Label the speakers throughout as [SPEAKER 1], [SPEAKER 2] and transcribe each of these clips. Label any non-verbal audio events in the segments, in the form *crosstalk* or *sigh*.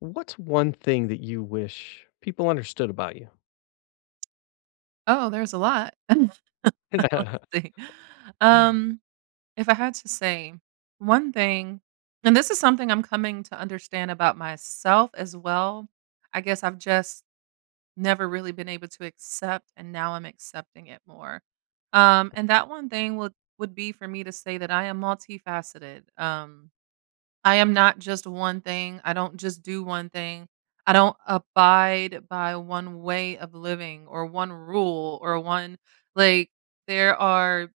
[SPEAKER 1] What's one thing that you wish people understood about you?
[SPEAKER 2] Oh, there's a lot. *laughs* Let's
[SPEAKER 1] *laughs*
[SPEAKER 2] see. Um, if I had to say one thing, and this is something I'm coming to understand about myself as well. I guess I've just never really been able to accept, and now I'm accepting it more. And that one thing would be for me to say that I am multifaceted. I am not just one thing. I don't just do one thing. I don't abide by one way of living or one rule or one like there are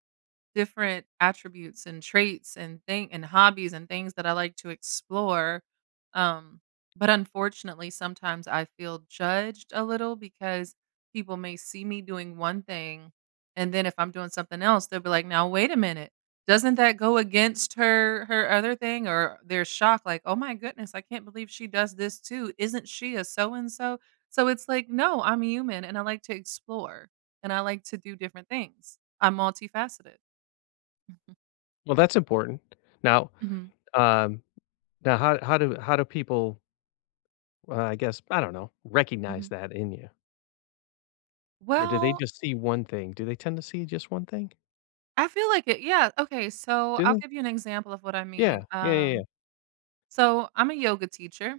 [SPEAKER 2] different attributes and traits and thing and hobbies and things that I like to explore. Um, but unfortunately, sometimes I feel judged a little because people may see me doing one thing, and then if I'm doing something else, they'll be like, "Now wait a minute, doesn't that go against her other thing?" Or they're shocked, like, "Oh my goodness, I can't believe she does this too. Isn't she a so and so?" So it's like, no, I'm human and I like to explore and I like to do different things. I'm multifaceted. Mhm,
[SPEAKER 1] Well, that's important. Now,
[SPEAKER 2] mhm,
[SPEAKER 1] um, now how do people, I guess, I don't know, recognize
[SPEAKER 2] mhm.
[SPEAKER 1] that in you? Or do they
[SPEAKER 2] Well,
[SPEAKER 1] just see one thing? Do they tend to see just one thing?
[SPEAKER 2] I feel like it, yeah, okay, so
[SPEAKER 1] Do
[SPEAKER 2] I'll
[SPEAKER 1] they?
[SPEAKER 2] give you an example of what I
[SPEAKER 1] Yeah.
[SPEAKER 2] mean,
[SPEAKER 1] Yeah, yeah, yeah.
[SPEAKER 2] so I'm a yoga teacher,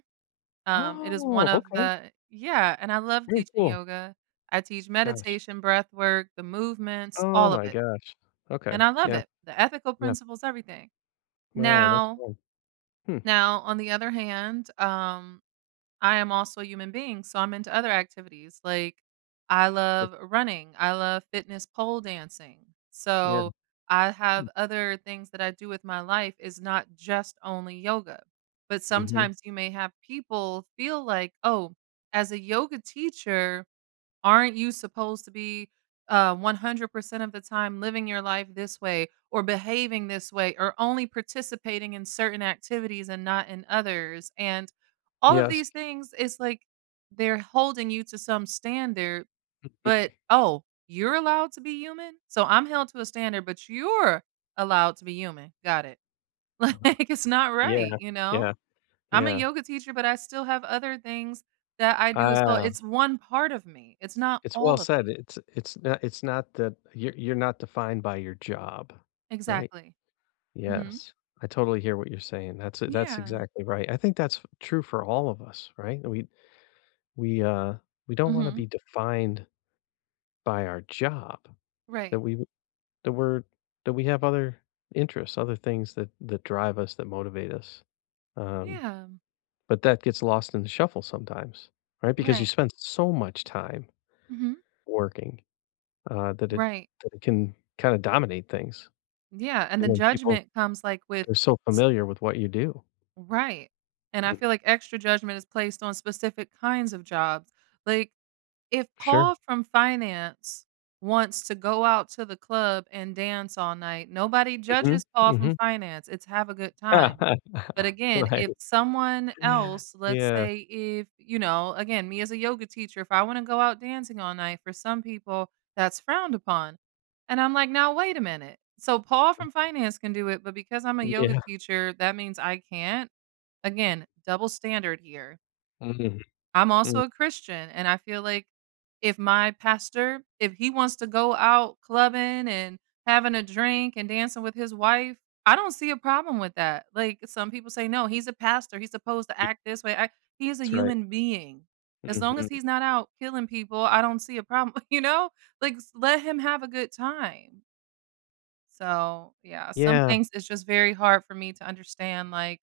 [SPEAKER 2] it is one
[SPEAKER 1] Oh,
[SPEAKER 2] of
[SPEAKER 1] okay.
[SPEAKER 2] the yeah, and I love
[SPEAKER 1] Very
[SPEAKER 2] teaching
[SPEAKER 1] cool.
[SPEAKER 2] yoga. I teach
[SPEAKER 1] Gosh.
[SPEAKER 2] meditation, breath work, the movements,
[SPEAKER 1] Oh
[SPEAKER 2] all of
[SPEAKER 1] my
[SPEAKER 2] it,
[SPEAKER 1] gosh.
[SPEAKER 2] and
[SPEAKER 1] Okay.
[SPEAKER 2] I love
[SPEAKER 1] Yeah,
[SPEAKER 2] it, the ethical
[SPEAKER 1] yeah.
[SPEAKER 2] principles, everything.
[SPEAKER 1] Wow, that's
[SPEAKER 2] Now
[SPEAKER 1] cool. Hmm.
[SPEAKER 2] now on the other hand, I am also a human being, so I'm into other activities. Like I
[SPEAKER 1] Yeah.
[SPEAKER 2] love running, I love fitness pole dancing.
[SPEAKER 1] Yeah.
[SPEAKER 2] So I have other things that I do with my life is not just only yoga. But
[SPEAKER 1] Mhm.
[SPEAKER 2] sometimes you may have people feel like, "Oh, as a yoga teacher, aren't you supposed to be, 100% of the time living your life this way or behaving this way or only participating in certain activities and not in others? And all of
[SPEAKER 1] Yes.
[SPEAKER 2] these things, it's like they're holding you to some standard, but, "Oh, you're allowed to be human? So I'm held to a standard, but you're allowed to be human. Got it." *laughs* Like, it's not right,
[SPEAKER 1] Yeah,
[SPEAKER 2] you
[SPEAKER 1] yeah,
[SPEAKER 2] know? I'm a
[SPEAKER 1] yeah.
[SPEAKER 2] yoga teacher, but I still have other things that I do as well.
[SPEAKER 1] Ah.
[SPEAKER 2] It's one part of me. It's not
[SPEAKER 1] It's well
[SPEAKER 2] all of
[SPEAKER 1] said.
[SPEAKER 2] me.
[SPEAKER 1] It's not that you're not defined by your job, right?
[SPEAKER 2] Exactly. Mhm.
[SPEAKER 1] Yes. I totally hear what you're saying. That's
[SPEAKER 2] Yeah.
[SPEAKER 1] exactly right. I think that's true for all of us, right? We we uh we don't want to
[SPEAKER 2] Mhm.
[SPEAKER 1] be defined by our job that
[SPEAKER 2] Right.
[SPEAKER 1] we that we're that we have other interests, other things that that drive us, that motivate us. Um,
[SPEAKER 2] Yeah.
[SPEAKER 1] but that gets lost in the shuffle sometimes, right? Because you
[SPEAKER 2] Right.
[SPEAKER 1] spend so much time
[SPEAKER 2] Mhm.
[SPEAKER 1] working. That it
[SPEAKER 2] Right.
[SPEAKER 1] that it can kinda dominate things,
[SPEAKER 2] Yeah, and the
[SPEAKER 1] and then people
[SPEAKER 2] judgment comes, like, with
[SPEAKER 1] they're so
[SPEAKER 2] s
[SPEAKER 1] familiar with what you do.
[SPEAKER 2] right, and I
[SPEAKER 1] Mm,
[SPEAKER 2] feel like extra judgment is placed on specific kinds of jobs. Like if Paul
[SPEAKER 1] sure.
[SPEAKER 2] from finance wants to go out to the club and dance all night, nobody
[SPEAKER 1] Mhm,
[SPEAKER 2] judges Paul from
[SPEAKER 1] mhm.
[SPEAKER 2] finance. It's have a good time. But
[SPEAKER 1] *laughs*
[SPEAKER 2] again,
[SPEAKER 1] Right.
[SPEAKER 2] if someone
[SPEAKER 1] Yeah.
[SPEAKER 2] else, let's
[SPEAKER 1] Yeah.
[SPEAKER 2] say if, you know, again, me as a yoga teacher, if I want to go out dancing all night, for some people, that's frowned upon. And I'm like, now, wait a minute. So Paul from finance can do it, but because I'm a yoga teacher, that means I can't. Again, double standard here.
[SPEAKER 1] Mhm,
[SPEAKER 2] I'm also
[SPEAKER 1] mm,
[SPEAKER 2] a Christian, and I feel like if my pastor, if he wants to go out clubbing and having a drink and dancing with his wife, I don't see a problem with that. Like some people say, no, he's a pastor. He's supposed to
[SPEAKER 1] ye
[SPEAKER 2] act this way. I, he is a
[SPEAKER 1] that's right.
[SPEAKER 2] human being. As long as
[SPEAKER 1] Mhm.
[SPEAKER 2] he's not out killing people, I don't see a problem. *laughs* You know, like let him have a good time. So yeah, some
[SPEAKER 1] Yeah,
[SPEAKER 2] things it's just very hard for me to understand,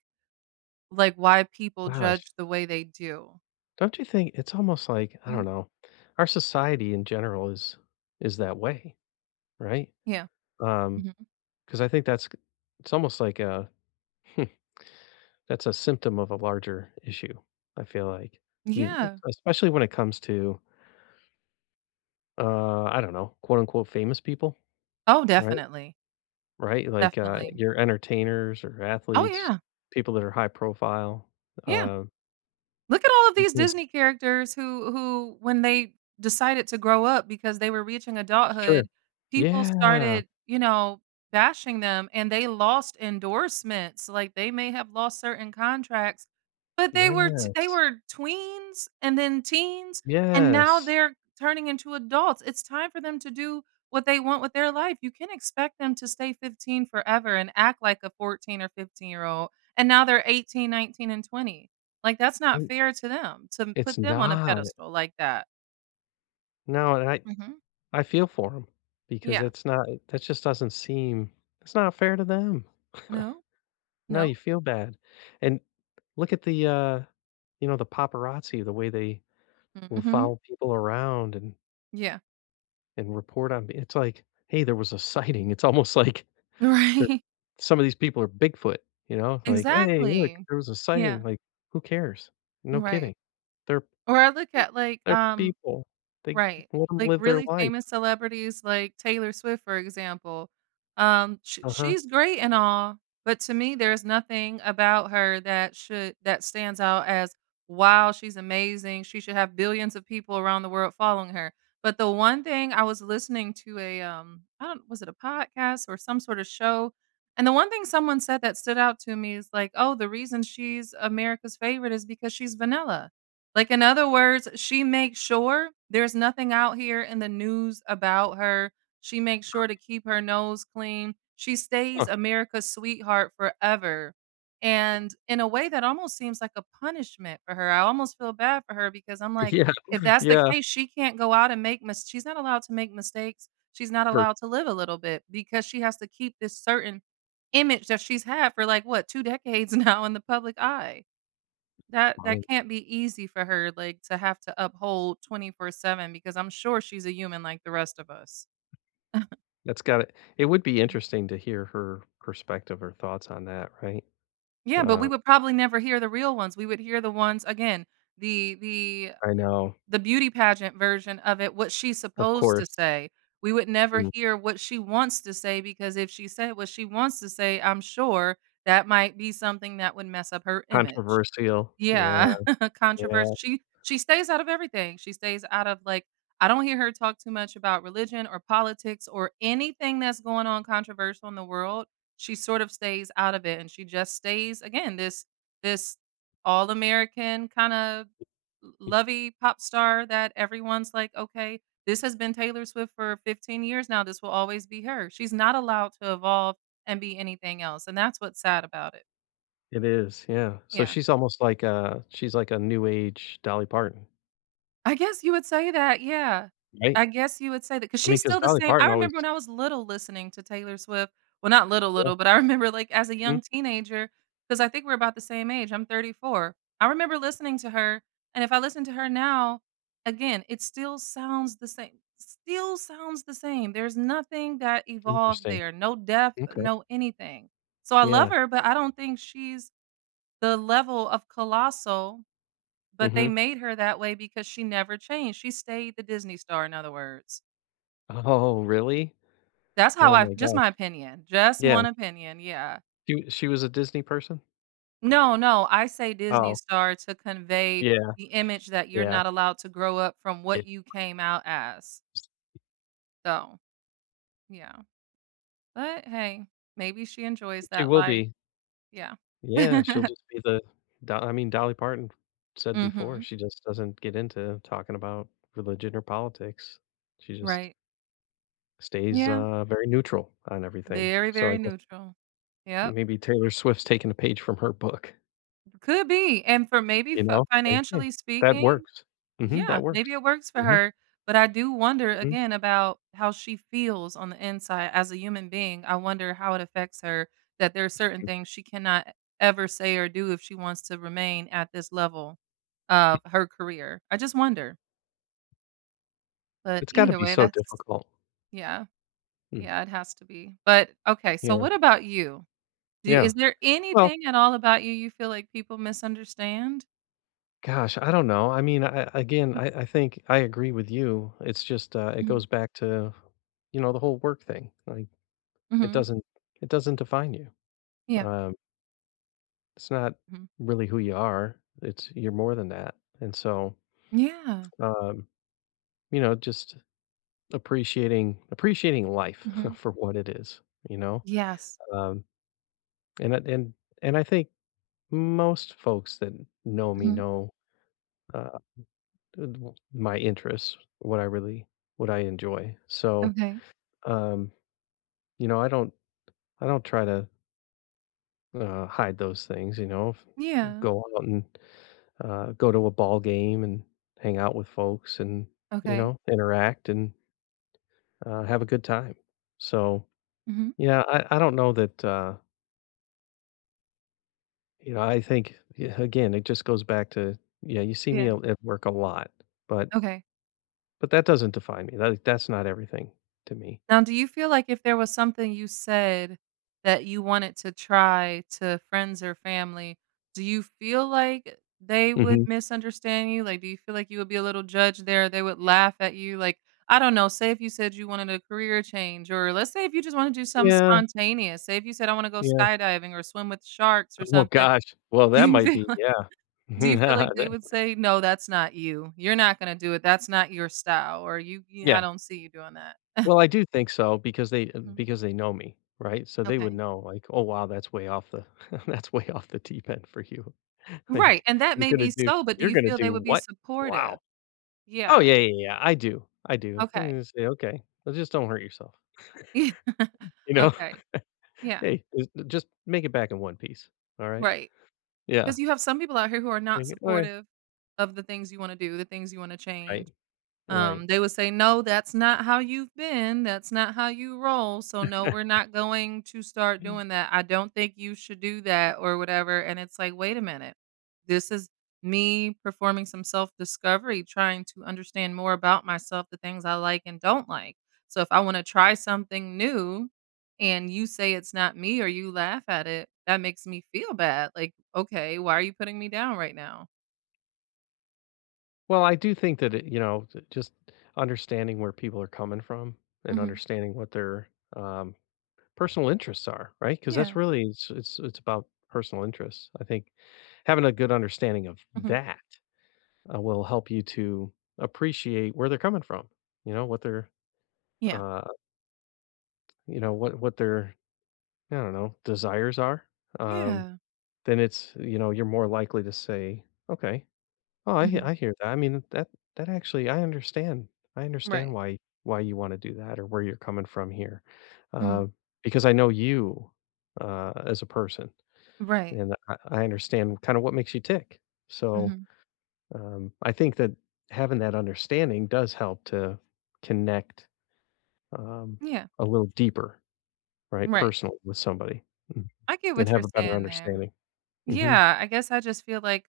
[SPEAKER 2] like why people
[SPEAKER 1] gosh.
[SPEAKER 2] judge the way they do.
[SPEAKER 1] Don't you think it's almost like, I
[SPEAKER 2] Mhm.
[SPEAKER 1] don't know, our society in general is that way, right?
[SPEAKER 2] Yeah.
[SPEAKER 1] Um,
[SPEAKER 2] Mm-hmm.
[SPEAKER 1] Because I think that's it's almost like a *laughs* that's a symptom of a larger issue, I feel like. You
[SPEAKER 2] Yeah.
[SPEAKER 1] especially when it comes to, I don't know, quote, unquote, "famous people,"
[SPEAKER 2] Oh,
[SPEAKER 1] right?
[SPEAKER 2] definitely.
[SPEAKER 1] Right? Like,
[SPEAKER 2] Definitely.
[SPEAKER 1] your entertainers or
[SPEAKER 2] Oh,
[SPEAKER 1] athletes,
[SPEAKER 2] yeah.
[SPEAKER 1] people that are high profile,
[SPEAKER 2] Yeah.
[SPEAKER 1] uh,
[SPEAKER 2] Look at all of these
[SPEAKER 1] because
[SPEAKER 2] Disney characters who when they decided to grow up because they were reaching
[SPEAKER 1] sure.
[SPEAKER 2] adulthood, people
[SPEAKER 1] Yeah.
[SPEAKER 2] started, you know, bashing them and they lost endorsements, like, they may have lost certain contracts, but they were t they
[SPEAKER 1] Yes.
[SPEAKER 2] were tweens and then teens, and now
[SPEAKER 1] Yes.
[SPEAKER 2] they're turning into adults. It's time for them to do what they want with their life. You can't expect them to stay 15 forever and act like a 14 or 15-year-old, and now they're 18, 19, and 20. Like, that's not
[SPEAKER 1] I
[SPEAKER 2] fair to them to
[SPEAKER 1] it's
[SPEAKER 2] put them on a
[SPEAKER 1] not.
[SPEAKER 2] pedestal like that.
[SPEAKER 1] No, and
[SPEAKER 2] Mhm.
[SPEAKER 1] I feel for them because
[SPEAKER 2] Yeah.
[SPEAKER 1] it's not that just doesn't seem it's not fair to them.
[SPEAKER 2] No.
[SPEAKER 1] No,
[SPEAKER 2] No.
[SPEAKER 1] you feel bad, and look at the, you know, the paparazzi, the way they will
[SPEAKER 2] Mhm.
[SPEAKER 1] follow people around
[SPEAKER 2] Yeah.
[SPEAKER 1] and report on it's like, "Hey, there was a *laughs* sighting." It's almost like
[SPEAKER 2] *laughs*
[SPEAKER 1] they're
[SPEAKER 2] Right.
[SPEAKER 1] some of these people are Bigfoot, you know? Like, "Hey, look,
[SPEAKER 2] Exactly.
[SPEAKER 1] there was a
[SPEAKER 2] Yeah.
[SPEAKER 1] sighting." Like, who cares? No
[SPEAKER 2] Right.
[SPEAKER 1] kidding. They're
[SPEAKER 2] Or I look at, like,
[SPEAKER 1] they're people. They
[SPEAKER 2] right.
[SPEAKER 1] let them
[SPEAKER 2] Like,
[SPEAKER 1] live their
[SPEAKER 2] really
[SPEAKER 1] life.
[SPEAKER 2] famous celebrities like Taylor Swift, for example. Sh
[SPEAKER 1] Uh-huh.
[SPEAKER 2] she's great and all, but to me, there's nothing about her that should that stands out as, "Wow, she's amazing. She should have billions of people around the world following her." But the one thing I was listening to a, I don't, was it a podcast or some sort of show? And the one thing someone said that stood out to me is like, "Oh, the reason she's America's favorite is because she's vanilla." Like, in other words, she makes sure there's nothing out here in the news about her. She makes sure to keep her nose clean. She stays
[SPEAKER 1] Huh.
[SPEAKER 2] America's sweetheart forever. And in a way that almost seems like a punishment for her. I almost feel bad for her because I'm like,
[SPEAKER 1] Yeah.
[SPEAKER 2] if
[SPEAKER 1] *laughs*
[SPEAKER 2] that's the
[SPEAKER 1] Yeah.
[SPEAKER 2] case, she can't go out and make mistakes. She's not allowed to make mistakes. She's not
[SPEAKER 1] For
[SPEAKER 2] allowed to live a little bit because she has to keep this certain image that she's had for like what, 2 decades *laughs* now in the public eye. That
[SPEAKER 1] funny.
[SPEAKER 2] that can't be easy for her, like, to have to uphold 24/7 because I'm sure she's a human like the rest of us.
[SPEAKER 1] That's got it. It would be
[SPEAKER 2] Mhm.
[SPEAKER 1] interesting to hear her perspective or thoughts on that, right?
[SPEAKER 2] Yeah, but we
[SPEAKER 1] Uh,
[SPEAKER 2] would probably never hear the real ones. We would hear the ones again, the
[SPEAKER 1] I know.
[SPEAKER 2] the beauty pageant version of it, what she's
[SPEAKER 1] Of
[SPEAKER 2] supposed to
[SPEAKER 1] course.
[SPEAKER 2] say. We would never
[SPEAKER 1] Mm.
[SPEAKER 2] hear what she wants to say because if she said what she wants to say, I'm sure that might be something that would mess up her image.
[SPEAKER 1] Controversial. Yeah.
[SPEAKER 2] Yeah, *laughs* controversy.
[SPEAKER 1] Yeah,
[SPEAKER 2] She stays out of everything. She stays out of, like I don't hear her talk too much about religion or politics or anything that's going on controversial in the world. She sort of stays out of it, and she just stays, again, this all-American kinda
[SPEAKER 1] I
[SPEAKER 2] lovey pop star that everyone's like, "Okay, this has been Taylor Swift for 15 years now. This will always be her." She's not allowed to evolve and be anything else, and that's what's sad about it.
[SPEAKER 1] it is, yeah. So
[SPEAKER 2] Yeah.
[SPEAKER 1] she's almost like a she's like a new age Dolly Parton,
[SPEAKER 2] I guess you would say that, yeah.
[SPEAKER 1] right?
[SPEAKER 2] I guess you would say that, cause
[SPEAKER 1] I mean,
[SPEAKER 2] she's
[SPEAKER 1] because
[SPEAKER 2] still the
[SPEAKER 1] Dolly
[SPEAKER 2] same I
[SPEAKER 1] Parton always
[SPEAKER 2] remember when I was little listening to Taylor Swift, well, not little,
[SPEAKER 1] yeah,
[SPEAKER 2] little, but I *laughs* remember, like, as a
[SPEAKER 1] mhm,
[SPEAKER 2] young teenager, cause I think we're about the same age, I'm 34. I remember listening to her, and if I listen to her now, again, it still sounds the same still sounds the same. There's nothing that evolved
[SPEAKER 1] interesting.
[SPEAKER 2] there, no depth,
[SPEAKER 1] Okay.
[SPEAKER 2] no anything. So I love
[SPEAKER 1] Yeah,
[SPEAKER 2] her, but I don't think she's the level of colossal, but they
[SPEAKER 1] mhm.
[SPEAKER 2] made her that way because she never changed. She stayed the Disney star, in other words.
[SPEAKER 1] Oh, really?
[SPEAKER 2] That's how
[SPEAKER 1] Oh
[SPEAKER 2] I
[SPEAKER 1] my
[SPEAKER 2] just
[SPEAKER 1] gosh.
[SPEAKER 2] my opinion. Just
[SPEAKER 1] Yeah,
[SPEAKER 2] one opinion, yeah.
[SPEAKER 1] she was a Disney person?
[SPEAKER 2] No, no, I say Disney
[SPEAKER 1] Oh,
[SPEAKER 2] star to convey
[SPEAKER 1] yeah,
[SPEAKER 2] the image that you're
[SPEAKER 1] yeah,
[SPEAKER 2] not allowed to grow up from
[SPEAKER 1] yeah.
[SPEAKER 2] what you came out as. So, yeah. But hey, maybe she enjoys
[SPEAKER 1] She
[SPEAKER 2] that
[SPEAKER 1] will
[SPEAKER 2] life.
[SPEAKER 1] be.
[SPEAKER 2] Yeah.
[SPEAKER 1] Yeah, she'll
[SPEAKER 2] *laughs*
[SPEAKER 1] just be the do I mean, Dolly Parton said before,
[SPEAKER 2] Mhm.
[SPEAKER 1] she just doesn't get into talking about religion or politics. She just
[SPEAKER 2] Right.
[SPEAKER 1] stays,
[SPEAKER 2] Yeah.
[SPEAKER 1] very neutral on everything.
[SPEAKER 2] Very,
[SPEAKER 1] So
[SPEAKER 2] very
[SPEAKER 1] I guess
[SPEAKER 2] neutral. Yep.
[SPEAKER 1] maybe Taylor Swift's taking a page from her book,
[SPEAKER 2] Could be. And for maybe
[SPEAKER 1] you
[SPEAKER 2] f
[SPEAKER 1] know? Like, "Hey,
[SPEAKER 2] financially
[SPEAKER 1] that
[SPEAKER 2] speaking
[SPEAKER 1] works." Mhm,
[SPEAKER 2] yeah,
[SPEAKER 1] that works.
[SPEAKER 2] maybe it works for
[SPEAKER 1] Mhm,
[SPEAKER 2] her, but I do wonder
[SPEAKER 1] mhm.
[SPEAKER 2] again about how she feels on the inside as a human being. I wonder how it affects her that there are certain things she cannot ever say or do if she wants to remain at this level of her career. I just wonder. But
[SPEAKER 1] It's gotta
[SPEAKER 2] either
[SPEAKER 1] be
[SPEAKER 2] way,
[SPEAKER 1] so
[SPEAKER 2] that's
[SPEAKER 1] difficult.
[SPEAKER 2] yeah.
[SPEAKER 1] Mm,
[SPEAKER 2] Yeah, it has to be. But okay, so
[SPEAKER 1] yeah,
[SPEAKER 2] what about you? Do,
[SPEAKER 1] yeah.
[SPEAKER 2] is there
[SPEAKER 1] Well,
[SPEAKER 2] anything at all about you you feel like people misunderstand?
[SPEAKER 1] gosh, I don't know. I mean, I again, I think I agree with you. It's just, it
[SPEAKER 2] Mhm.
[SPEAKER 1] goes back to, you know, the whole work thing. Like, it
[SPEAKER 2] Mhm.
[SPEAKER 1] doesn't it doesn't define you.
[SPEAKER 2] Yeah.
[SPEAKER 1] Um, it's not
[SPEAKER 2] Mhm.
[SPEAKER 1] really who you are. It's you're more than that. And so,
[SPEAKER 2] Yeah.
[SPEAKER 1] um, you know, just appreciating life *laughs*
[SPEAKER 2] Mhm.
[SPEAKER 1] for what it is, you know?
[SPEAKER 2] Yes.
[SPEAKER 1] Um, and I and I think most folks that know me
[SPEAKER 2] Mm-hmm.
[SPEAKER 1] know, uh, w- my interests, what I really what I enjoy. So,
[SPEAKER 2] Okay.
[SPEAKER 1] um, you know, I don't try to, hide those things, you know?
[SPEAKER 2] Yeah.
[SPEAKER 1] Go out and, go to a ball game and hang out with folks and, you
[SPEAKER 2] Okay.
[SPEAKER 1] know, interact and, have a good time. So,
[SPEAKER 2] Mhm.
[SPEAKER 1] yeah, I don't know that, you know, I think yeah, again, it just goes back to, yeah, you see me
[SPEAKER 2] Yeah.
[SPEAKER 1] at work a lot, but
[SPEAKER 2] Okay.
[SPEAKER 1] but that doesn't define me. That that's not everything to me.
[SPEAKER 2] Now, do you feel like if there was something you said that you wanted to try to friends or family, do you feel like they would
[SPEAKER 1] Mhm.
[SPEAKER 2] misunderstand you? Like, do you feel like you would be a little judge there? They would laugh at you? Like, I don't know. Say if you said you wanted a career change, or let's say if you just want to do something
[SPEAKER 1] Yeah,
[SPEAKER 2] spontaneous. Say if you said, I want to go
[SPEAKER 1] yeah.
[SPEAKER 2] skydiving or swim with sharks or
[SPEAKER 1] Oh
[SPEAKER 2] something. *laughs*
[SPEAKER 1] gosh. Well,
[SPEAKER 2] Do
[SPEAKER 1] that
[SPEAKER 2] you
[SPEAKER 1] might be,
[SPEAKER 2] feel?
[SPEAKER 1] yeah. *laughs*
[SPEAKER 2] Do you feel like they
[SPEAKER 1] That
[SPEAKER 2] would say, "No, that's not you. You're not gonna do it. That's not your style," or You I
[SPEAKER 1] yeah.
[SPEAKER 2] don't see you doing that."
[SPEAKER 1] Well, I do think so
[SPEAKER 2] Mhm.
[SPEAKER 1] because they know me, right? So they would
[SPEAKER 2] Okay.
[SPEAKER 1] know like, "Oh, wow, that's way off the *laughs* that's way off the deep end for you." *laughs*
[SPEAKER 2] Right,
[SPEAKER 1] Like,
[SPEAKER 2] and that
[SPEAKER 1] "You're
[SPEAKER 2] may
[SPEAKER 1] gonna
[SPEAKER 2] be
[SPEAKER 1] do
[SPEAKER 2] so, but do
[SPEAKER 1] you're
[SPEAKER 2] you
[SPEAKER 1] gonna
[SPEAKER 2] feel they
[SPEAKER 1] do
[SPEAKER 2] would be
[SPEAKER 1] what?
[SPEAKER 2] supportive?
[SPEAKER 1] Wow." Oh,
[SPEAKER 2] Yeah.
[SPEAKER 1] yeah, yeah, yeah. I do. I do. And
[SPEAKER 2] Okay.
[SPEAKER 1] you say, "Okay. Well, just don't hurt yourself."
[SPEAKER 2] *laughs* Yeah.
[SPEAKER 1] You know? *laughs*
[SPEAKER 2] Okay. Yeah.
[SPEAKER 1] Hey, just make it back in one piece, alright?
[SPEAKER 2] Right.
[SPEAKER 1] Yeah.
[SPEAKER 2] Because you have some people out here who are not
[SPEAKER 1] Like, alright.
[SPEAKER 2] supportive of the things you wanna do, the things you wanna change.
[SPEAKER 1] Right, right.
[SPEAKER 2] They would say, "No, that's not how you've been. That's not how you roll. So no, we're
[SPEAKER 1] *laughs*
[SPEAKER 2] not going to start
[SPEAKER 1] Mm.
[SPEAKER 2] doing that. I don't think you should do that or whatever." And it's like, "Wait a minute. This is me performing some self-discovery, trying to understand more about myself, the things I like and don't like. So if I want to try something new and you say it's not me or you laugh at it, that makes me feel bad. Like, okay, why are you putting me down right now?"
[SPEAKER 1] Well, I do think that it you know, j just understanding where people are coming from and
[SPEAKER 2] Mhm.
[SPEAKER 1] understanding what their, um, personal interests are, right? Because that's
[SPEAKER 2] Yeah.
[SPEAKER 1] really it's about personal interests. I think having a good understanding of
[SPEAKER 2] Mhm.
[SPEAKER 1] that, will help you to appreciate where they're coming from, you know, what their,
[SPEAKER 2] Yeah.
[SPEAKER 1] uh, you know, what their, I don't know, desires are, um
[SPEAKER 2] Yeah.
[SPEAKER 1] then it's you know, you're more likely to say, "Okay. Oh, I he-
[SPEAKER 2] Mhm.
[SPEAKER 1] I hear that." I mean, that that actually I understand. I understand
[SPEAKER 2] Right.
[SPEAKER 1] why you wanna do that or where you're coming from here,
[SPEAKER 2] Mhm.
[SPEAKER 1] uh, because I know you, as a person,
[SPEAKER 2] Right.
[SPEAKER 1] and I understand kinda what makes you tick. So,
[SPEAKER 2] Mhm.
[SPEAKER 1] I think that having that understanding does help to connect, um,
[SPEAKER 2] Yeah.
[SPEAKER 1] a little deeper, right,
[SPEAKER 2] Right.
[SPEAKER 1] personal with somebody, mm,
[SPEAKER 2] I get
[SPEAKER 1] and
[SPEAKER 2] what you're
[SPEAKER 1] have a better
[SPEAKER 2] saying there.
[SPEAKER 1] understanding. Mhm.
[SPEAKER 2] Yeah, I guess I just feel like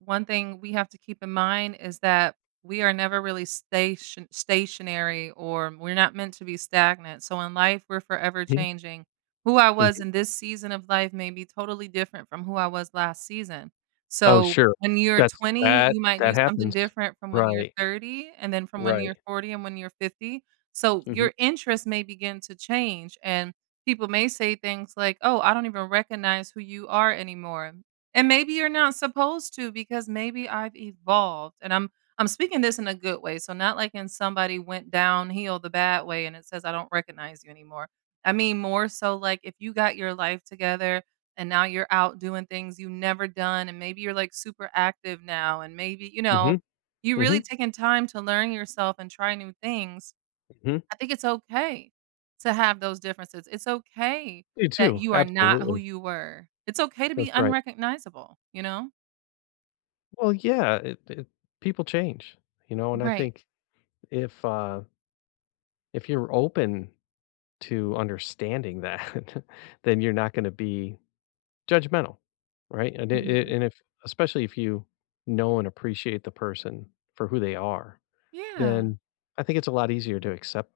[SPEAKER 2] one thing we have to keep in mind is that we are never really stationary or we're not meant to be stagnant. So in life, we're forever
[SPEAKER 1] Mhm.
[SPEAKER 2] changing. Who I was
[SPEAKER 1] Mhm.
[SPEAKER 2] in this season of life may be totally different from who I was last season.
[SPEAKER 1] Oh,
[SPEAKER 2] So
[SPEAKER 1] sure.
[SPEAKER 2] when you're
[SPEAKER 1] That's
[SPEAKER 2] 20,
[SPEAKER 1] that
[SPEAKER 2] you might do
[SPEAKER 1] that
[SPEAKER 2] something
[SPEAKER 1] happens.
[SPEAKER 2] different from when you're
[SPEAKER 1] Right,
[SPEAKER 2] 30, and then from when
[SPEAKER 1] right.
[SPEAKER 2] you're 40 and when you're 50. So
[SPEAKER 1] Mhm,
[SPEAKER 2] your interests may begin to change. And people may say things like, oh, I don't even recognize who you are anymore. And maybe you're not supposed to because maybe I've evolved. And I'm speaking this in a good way. So not like in somebody went downhill the bad way and it says I don't recognize you anymore. I mean more so like if you got your life together and now you're out doing things you never done and maybe you're like super active now and maybe, you know,
[SPEAKER 1] mhm,
[SPEAKER 2] you really
[SPEAKER 1] mhm,
[SPEAKER 2] taking time to learn yourself and try new things
[SPEAKER 1] mhm.
[SPEAKER 2] I think it's okay to have those differences. It's okay
[SPEAKER 1] Me
[SPEAKER 2] that
[SPEAKER 1] too,
[SPEAKER 2] you are not who
[SPEAKER 1] absolutely.
[SPEAKER 2] you were. It's okay to be
[SPEAKER 1] That's right.
[SPEAKER 2] unrecognizable, you know?
[SPEAKER 1] Well, yeah, it people change, you know, and I
[SPEAKER 2] Right.
[SPEAKER 1] think if, uh, if you're open to understanding that, *laughs* then you're not gonna be judgmental, right? And it
[SPEAKER 2] Mhm.
[SPEAKER 1] and if especially if you know and appreciate the person for who they are,
[SPEAKER 2] Yeah.
[SPEAKER 1] then I think it's a lot easier to accept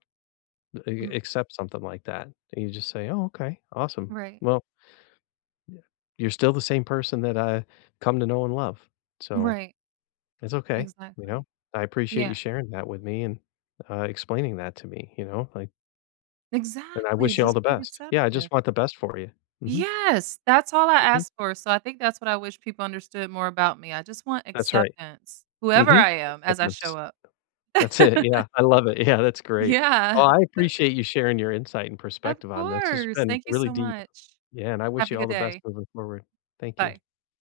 [SPEAKER 1] a
[SPEAKER 2] Mhm.
[SPEAKER 1] accept something like that, and you just say, "Oh, okay, awesome.
[SPEAKER 2] Right.
[SPEAKER 1] Well, you're still the same person that I come to know and love, so
[SPEAKER 2] Right.
[SPEAKER 1] it's okay," you
[SPEAKER 2] Exactly.
[SPEAKER 1] know? I appreciate you
[SPEAKER 2] Yeah.
[SPEAKER 1] sharing that with me and, explaining that to me, you know, like and I
[SPEAKER 2] Exactly.
[SPEAKER 1] wish you all
[SPEAKER 2] Just
[SPEAKER 1] the
[SPEAKER 2] be
[SPEAKER 1] best. Yeah, I
[SPEAKER 2] receptive.
[SPEAKER 1] just want the best for you. Mhm,
[SPEAKER 2] Yes, that's all I
[SPEAKER 1] mhm,
[SPEAKER 2] asked for. So I think that's what I wish people understood more about me. I just want
[SPEAKER 1] that's right.
[SPEAKER 2] acceptance, whoever
[SPEAKER 1] Mhm,
[SPEAKER 2] I am, as I show
[SPEAKER 1] acceptance.
[SPEAKER 2] up.
[SPEAKER 1] That's it,
[SPEAKER 2] *laughs*
[SPEAKER 1] yeah, I love it. Yeah, that's great. Oh,
[SPEAKER 2] Yeah.
[SPEAKER 1] I appreciate you sharing your insight and
[SPEAKER 2] Of
[SPEAKER 1] perspective on this. It's
[SPEAKER 2] course.
[SPEAKER 1] been
[SPEAKER 2] Thank you
[SPEAKER 1] really
[SPEAKER 2] so
[SPEAKER 1] deep.
[SPEAKER 2] much.
[SPEAKER 1] Yeah, and I wish
[SPEAKER 2] Have a
[SPEAKER 1] you all
[SPEAKER 2] good
[SPEAKER 1] the best
[SPEAKER 2] day.
[SPEAKER 1] moving forward. Thank you.
[SPEAKER 2] Bye.